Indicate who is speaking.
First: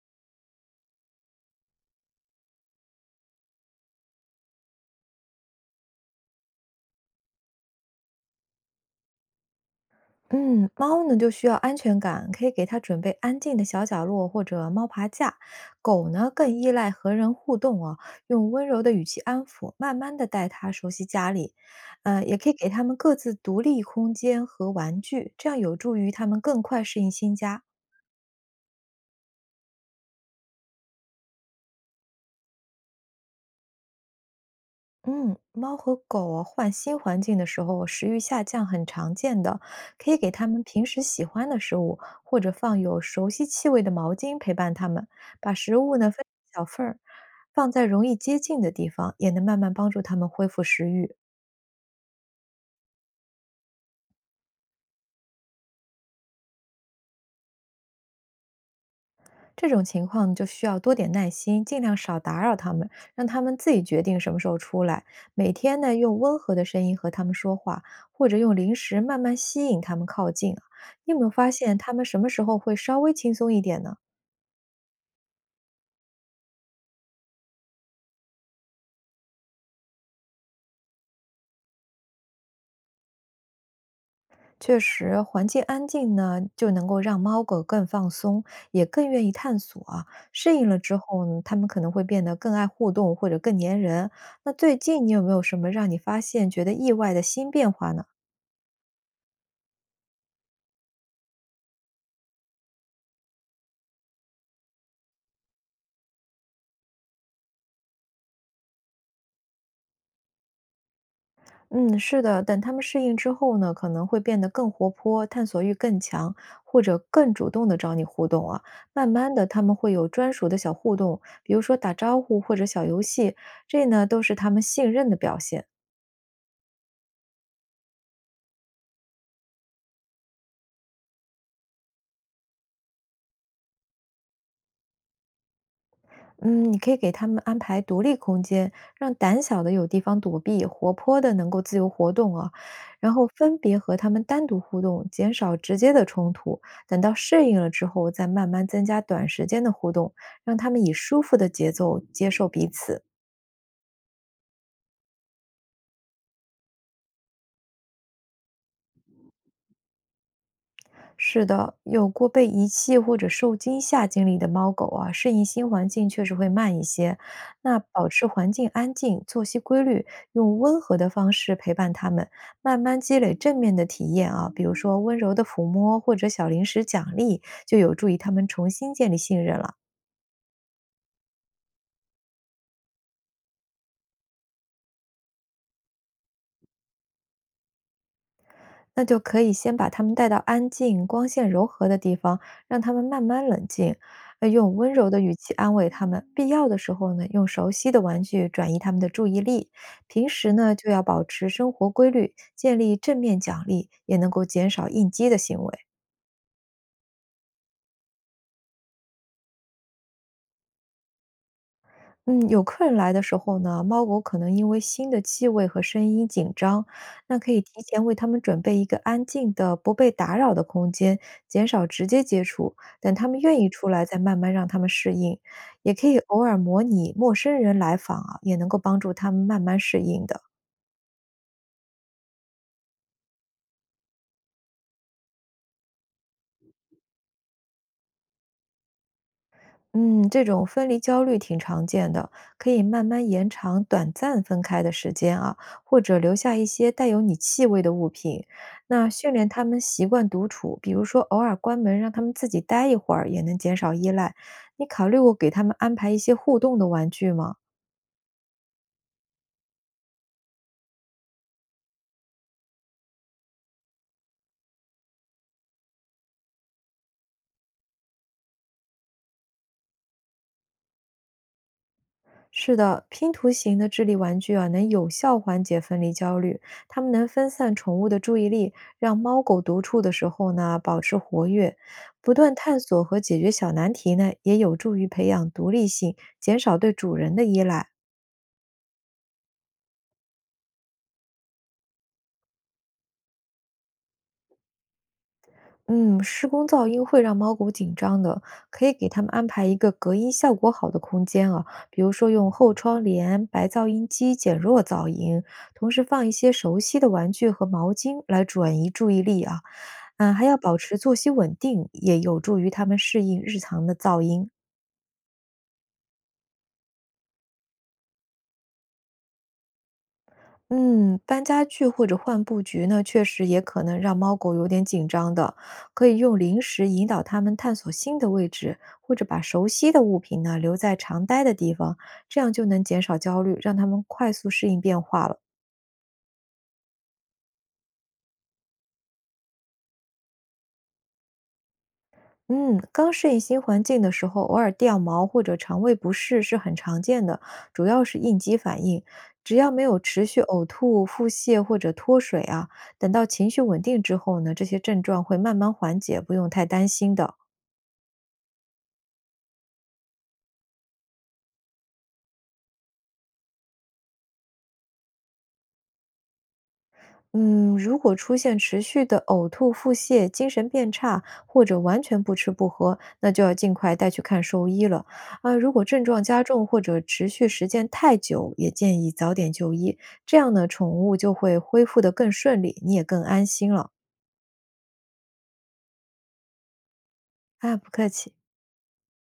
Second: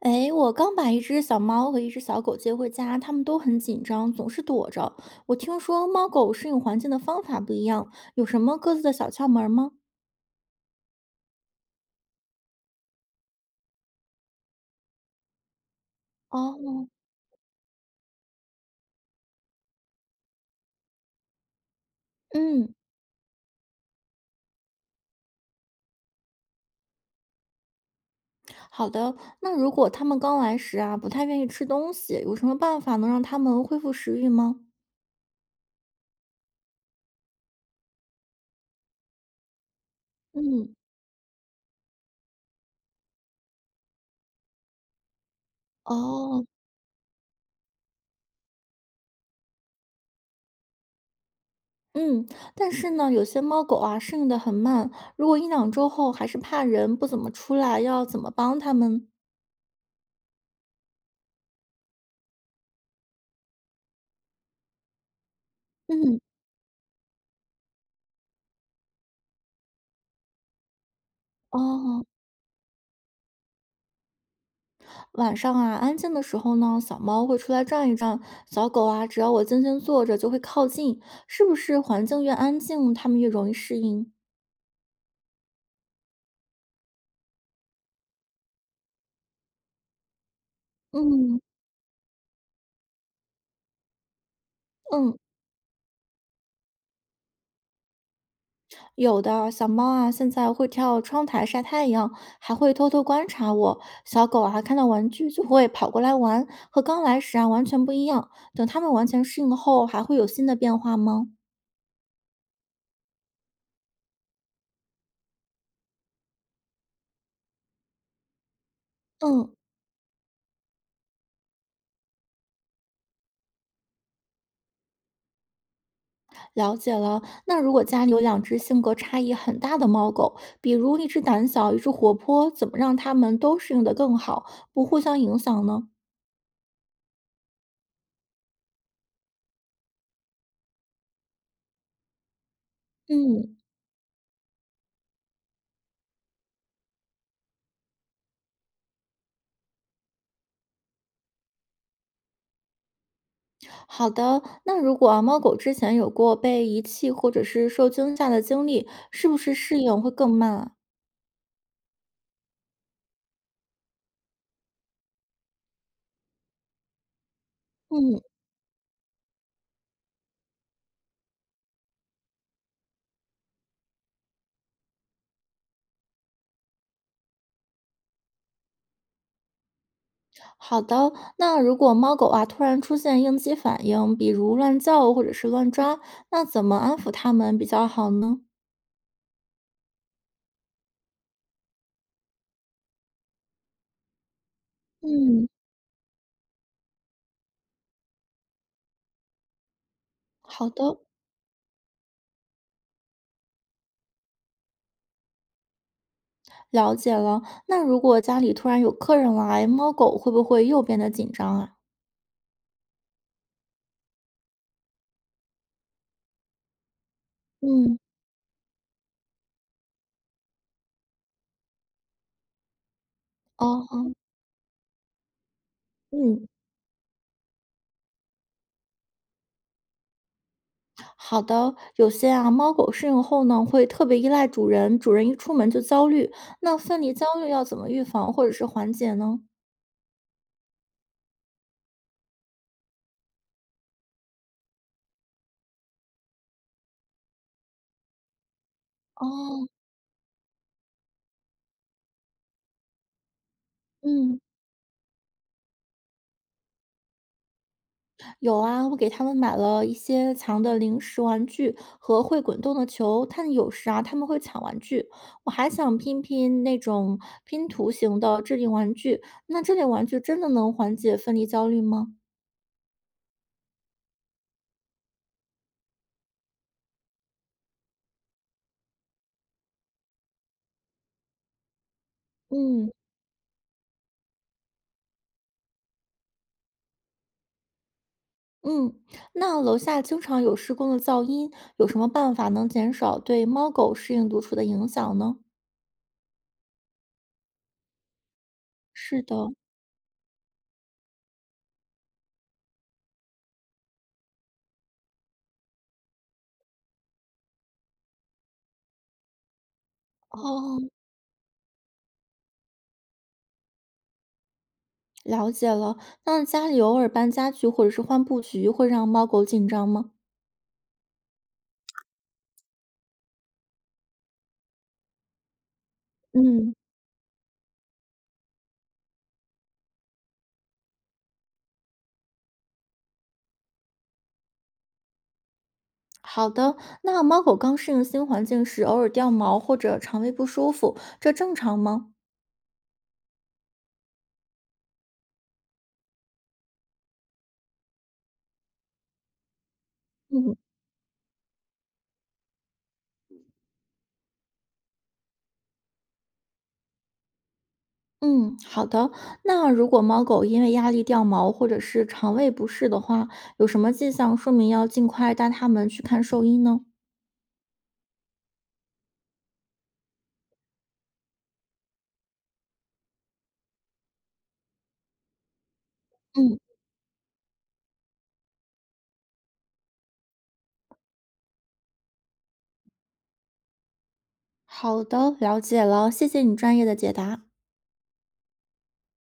Speaker 1: 哎，我刚把一只小猫和一只小狗接回家，它们都很紧张，总是躲着。我听说猫狗适应环境的方法不一样，有什么各自的小窍门儿吗？
Speaker 2: 嗯，猫呢就需要安全感，可以给它准备安静的小角落或者猫爬架。狗呢更依赖
Speaker 1: 哦。
Speaker 2: 和人互动啊，用温柔的语气安抚，慢慢的带它熟悉家里。也可以给
Speaker 1: 嗯。
Speaker 2: 它们各自独立空间和玩具，这样有助于它们更快适应新家。
Speaker 1: 好的。那如果它们刚来时啊，不太愿意吃东西，有什么办法能让它们恢复食欲吗？
Speaker 2: 嗯，猫和狗啊，换新环境的时候，食欲下降很常见的，可以给它们
Speaker 1: 嗯。
Speaker 2: 平时喜欢的食物，或者放有熟悉气味的毛巾陪伴它们。把食物呢分
Speaker 1: 哦。
Speaker 2: 成小份儿，放在容易接近的地方，也能慢慢帮助它们恢复食欲。
Speaker 1: 嗯，但是呢，有些猫狗啊适应的很慢，如果一两周后还是怕人，不怎么出来，要怎么帮它们？
Speaker 2: 这种情况就需要多点耐心，尽量少打扰他们，让他们自己决定什么时候出来。每天呢，用
Speaker 1: 嗯。
Speaker 2: 温和的声音和他们说话，或者用零食慢慢吸引他们靠近啊，你有没有发现他
Speaker 1: 哦。
Speaker 2: 们什么时候会稍微轻松一点呢？
Speaker 1: 晚上啊，安静的时候呢，小猫会出来转一转，小狗啊，只要我静静坐着就会靠近，是不是环境越安静，它们越容易适应？
Speaker 2: 确实，环境安静呢，就能够让猫狗更放松，也更愿意探索啊。适应了之后
Speaker 1: 嗯
Speaker 2: 呢，它们可能会变得更爱互动或者更粘人。那最近你
Speaker 1: 嗯。
Speaker 2: 有没有什么让你发现觉得意外的新变化呢？
Speaker 1: 有的小猫啊，现在会跳窗台晒太阳，还会偷偷观察我。小狗啊，看到玩具就会跑过来玩，和刚来时啊完全不一样。等它们完全适应后，还会有新的变化吗？
Speaker 2: 嗯，是的，等他们适应之后呢，可能会变得更活泼，探索欲更强，或者更主动的找你互动啊。慢慢的，
Speaker 1: 嗯。
Speaker 2: 他们会有专属的小互动，比如说打招呼或者小游戏，这呢都是他们信任的表现。
Speaker 1: 了解了，那如果家里有两只性格差异很大的猫狗，比如一只胆小，一只活泼，怎么让它们都适应的更好，不互相影响呢？
Speaker 2: 嗯，你可以给他们安排独立空间，让胆小的有地方躲避，活泼的能够自由活动啊。然后分
Speaker 1: 嗯。
Speaker 2: 别和他们单独互动，减少直接的冲突。等到适应了之后，再慢慢增加短时间的互动，让他们以舒服的节奏接受彼此。
Speaker 1: 好的。那如果啊，猫狗之前有过被遗弃或者是受惊吓的经历，是不是适应会更慢啊？
Speaker 2: 是的，有过被遗弃或者受惊吓经历的猫狗啊，适应新环境确实会慢一些。那保
Speaker 1: 嗯。
Speaker 2: 持环境安静、作息规律，用温和的方式陪伴它们，慢慢积累正面的体验啊，比如说温柔的抚摸或者小零食奖励，就有助于它们重新建立信任了。
Speaker 1: 好的。那如果猫狗啊突然出现应激反应，比如乱叫或者是乱抓，那怎么安抚它们比较好呢？
Speaker 2: 那就可以先把他们带到安静、光线柔和的地方，让他们慢慢冷静。用温柔的语
Speaker 1: 嗯。
Speaker 2: 气安慰他们，必要的时候呢，用熟悉的玩具转移他们的注意力。平时
Speaker 1: 好
Speaker 2: 呢，就
Speaker 1: 的。
Speaker 2: 要保持生活规律，建立正面奖励，也能够减少应激的行为。
Speaker 1: 了解了。那如果家里突然有客人来，猫狗会不会又变得紧张啊？
Speaker 2: 嗯，有客人来的时候呢，猫狗可能因为新的气味和声音紧张，那可以提
Speaker 1: 嗯。
Speaker 2: 前为它们准备一个安静的、不被打扰的空间，减少直接接触。等它们愿意出来，
Speaker 1: 哦。
Speaker 2: 再慢慢让它们适应。也可以偶
Speaker 1: 嗯。
Speaker 2: 尔模拟陌生人来访啊，也能够帮助它们慢慢适应的。
Speaker 1: 好的。有些啊，猫狗适应后呢，会特别依赖主人，主人一出门就焦虑。那分离焦虑要怎么预防或者是缓解呢？
Speaker 2: 嗯，这种分离焦虑挺常见的，可以慢慢延长短暂分开的时间啊，或者留下一些带有你气味的物品。那训练他
Speaker 1: 哦。
Speaker 2: 们习惯独处，比如说偶尔关门让他们自己待一会儿，也能减少依赖。
Speaker 1: 嗯。
Speaker 2: 你考虑过给他们安排一些互动的玩具吗？
Speaker 1: 有啊，我给他们买了一些墙的零食玩具和会滚动的球，但有时啊他们会抢玩具。我还想拼拼那种拼图型的智力玩具，那这类玩具真的能缓解分离焦虑吗？
Speaker 2: 是的，拼图型的智力玩具啊，能有效缓解分离焦虑。它们能分散宠物的注意力，让猫狗独处的时候呢保持活跃，不断探
Speaker 1: 嗯
Speaker 2: 索和解决小难题呢，也有助于培养独立性，减少对主人的依赖。
Speaker 1: 嗯。那楼下经常有施工的噪音，有什么办法能减少对猫狗适应独处的影响呢？
Speaker 2: 嗯，施工噪音会让猫狗紧张的，可以给
Speaker 1: 是
Speaker 2: 它们安
Speaker 1: 的。
Speaker 2: 排一个隔音效果好的空间啊，比如说用后窗帘、白噪音机减弱噪音，同时放一些熟悉的玩具和毛巾来转移注意力啊。嗯，还要保
Speaker 1: 哦。
Speaker 2: 持作息稳定，也有助于他们适应日常的噪音。
Speaker 1: 了解了。那家里偶尔搬家具或者是换布局，会让猫狗紧张吗？
Speaker 2: 嗯，搬家具或者换布局呢，确实也可能让猫狗有点紧张的。可以用零
Speaker 1: 嗯。
Speaker 2: 食引导它们探索新的位置，或者把熟悉的物品呢留在常待的地方，这样就能减少焦虑，让它们快速适应变化了。
Speaker 1: 好的。那猫狗刚适应新环境时，偶尔掉毛或者肠胃不舒服，这正常吗？
Speaker 2: 嗯，刚适应新环境的时候，偶尔掉毛或者肠胃不适是很常见的，主要是应激反应。只要没有持续
Speaker 1: 嗯
Speaker 2: 呕吐、腹泻或者脱水啊，等到情绪稳定之后呢，这些症状会慢慢缓解，不用太担心的。
Speaker 1: 嗯，好的。那如果猫狗因为压力掉毛或者是肠胃不适的话，有什么迹象说明要尽快带它们去看兽医呢？
Speaker 2: 嗯，如果出现持续的呕吐、腹泻、精神变差，或者完全不吃不喝，那就要尽快带去看兽医了。啊，如果症状加
Speaker 1: 嗯。
Speaker 2: 重或者持续时间太久，也建议早点就医，这样呢，宠物就会恢复得更顺利，你也更安心了。
Speaker 1: 好的，了解了，谢谢你专业的解答。
Speaker 2: 啊，不客气。